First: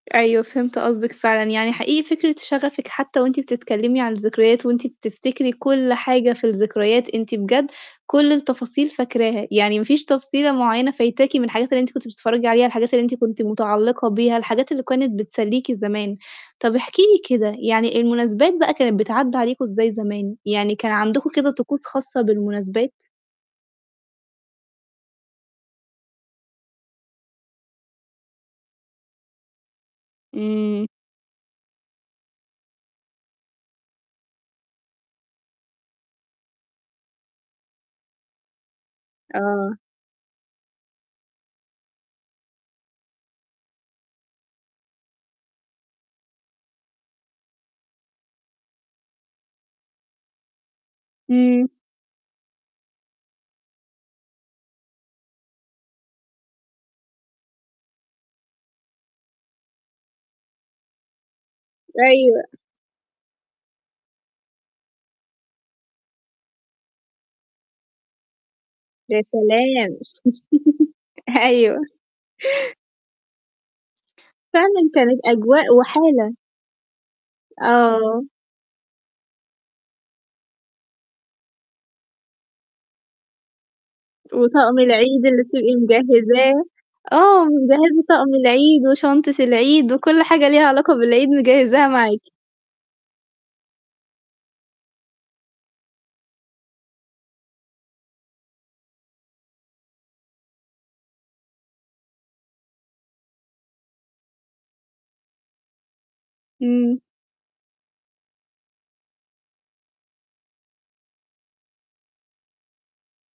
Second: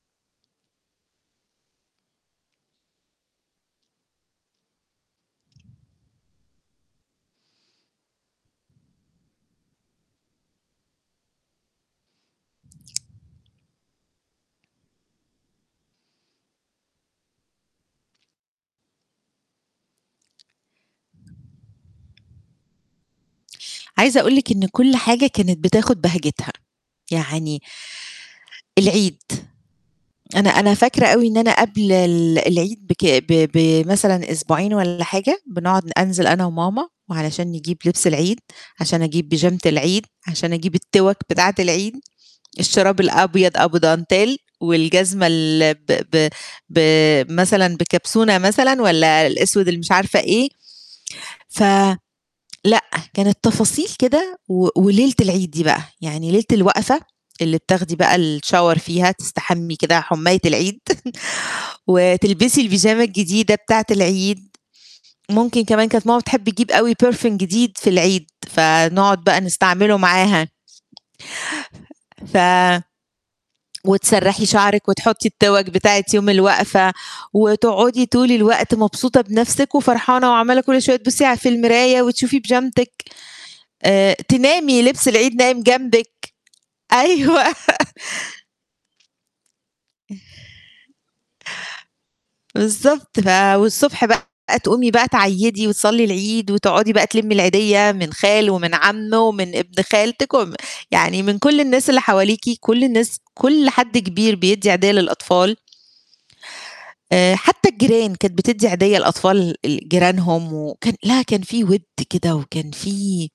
أيوه، فهمت قصدِك فعلًا، يعني حقيقي فكرة شغفِك حتّى وأنتِ بتتكلّمي عن الذكريات، وأنتِ بتفتكري كُلّ حاجة في الذكريات، أنتِ بجد كُلّ التفاصيل فاكراها، يعني ما فيش تفصيلة مُعيّنة فايتاكِ من الحاجات اللي أنتِ كنتِ بتتفرّجي عليها، الحاجات اللي أنتِ كنتِ مُتعلقة بيها، الحاجات اللي كانت بتسليكِ زمان، طب احكي لي كده يعني المُناسبات بقى كانت بتعدى عليكم إزاي زمان، يعني كان عندكم كده طقوس خاصة بالمُناسبات؟ عايزة أقول لِك إن كُلّ حاجة كانت بتاخُد بهجتها، يعني العيد، أنا أنا إمم. فاكرة أوي إن أنا قبل ال العيد بك ب بمثلًا أسبوعين والّا حاجة، بنقعد ن أنزل أنا وماما، وعلشان نجيب لبس العيد، عشان أجيب بيجامة آه. العيد، عشان أجيب التِوَك بتاعة العيد، الشراب الأبيض أبو dentelle والجزمة ال ب ب ب مثلًا بكبسونة مثلًا، والّا الأسود اللي مش عارفة إيه؟ ف إمم. لأ، كانت تفاصيل كده و وليلة العيد دي بقى، يعني ليلة الوقفة اللي بتاخدي بقى الShower فيها تستحمي كده حُماية العيد، أيوه. وتلبسي البيجامة الجديدة بتاعة العيد، ممكن كمان كانت ماما بتحب تجيب أوي perfume جديد في العيد، يا فنقعد بقى نستعمله سلام! معاها. أيوه. ف وتسرّحي شعرِك فعلًا كانت وتحطي التِوَك أجواء بتاعة يوم وحالة. الوقفة، وتقعدي آه. طول الوقت مبسوطة بنفْسك وفرحانة، وعمّالة كُلّ شوية تبُصّي على في المراية، وتشوفي بيجامتِك، آآ وطقم تنامي لبس العيد العيد اللي نايم بتبقى جنبك، مجهزاه، أيوه آه، مجهزة طقم العيد، وشنطة العيد، وكُلّ حاجة ليها علاقة بالعيد مجهزاها معاكِ. بالضبط ف والصبح بقى تقومي بقى تعيّدي وتصلّي العيد وتقعدي بقى تلمّي العيدية، من خالُه ومن عمه ومن ابن خالتِك، وم يعني من كُلّ الناس اللي حواليكِ، كُلّ الناس، كُلّ حد كبير بيدّي عيدية للأطفال. إمم. آآ حتّى الجيران، كانت بتدي عيدية لأطفال ال جيرانهم، وكان لا كان في وِد كده وكان في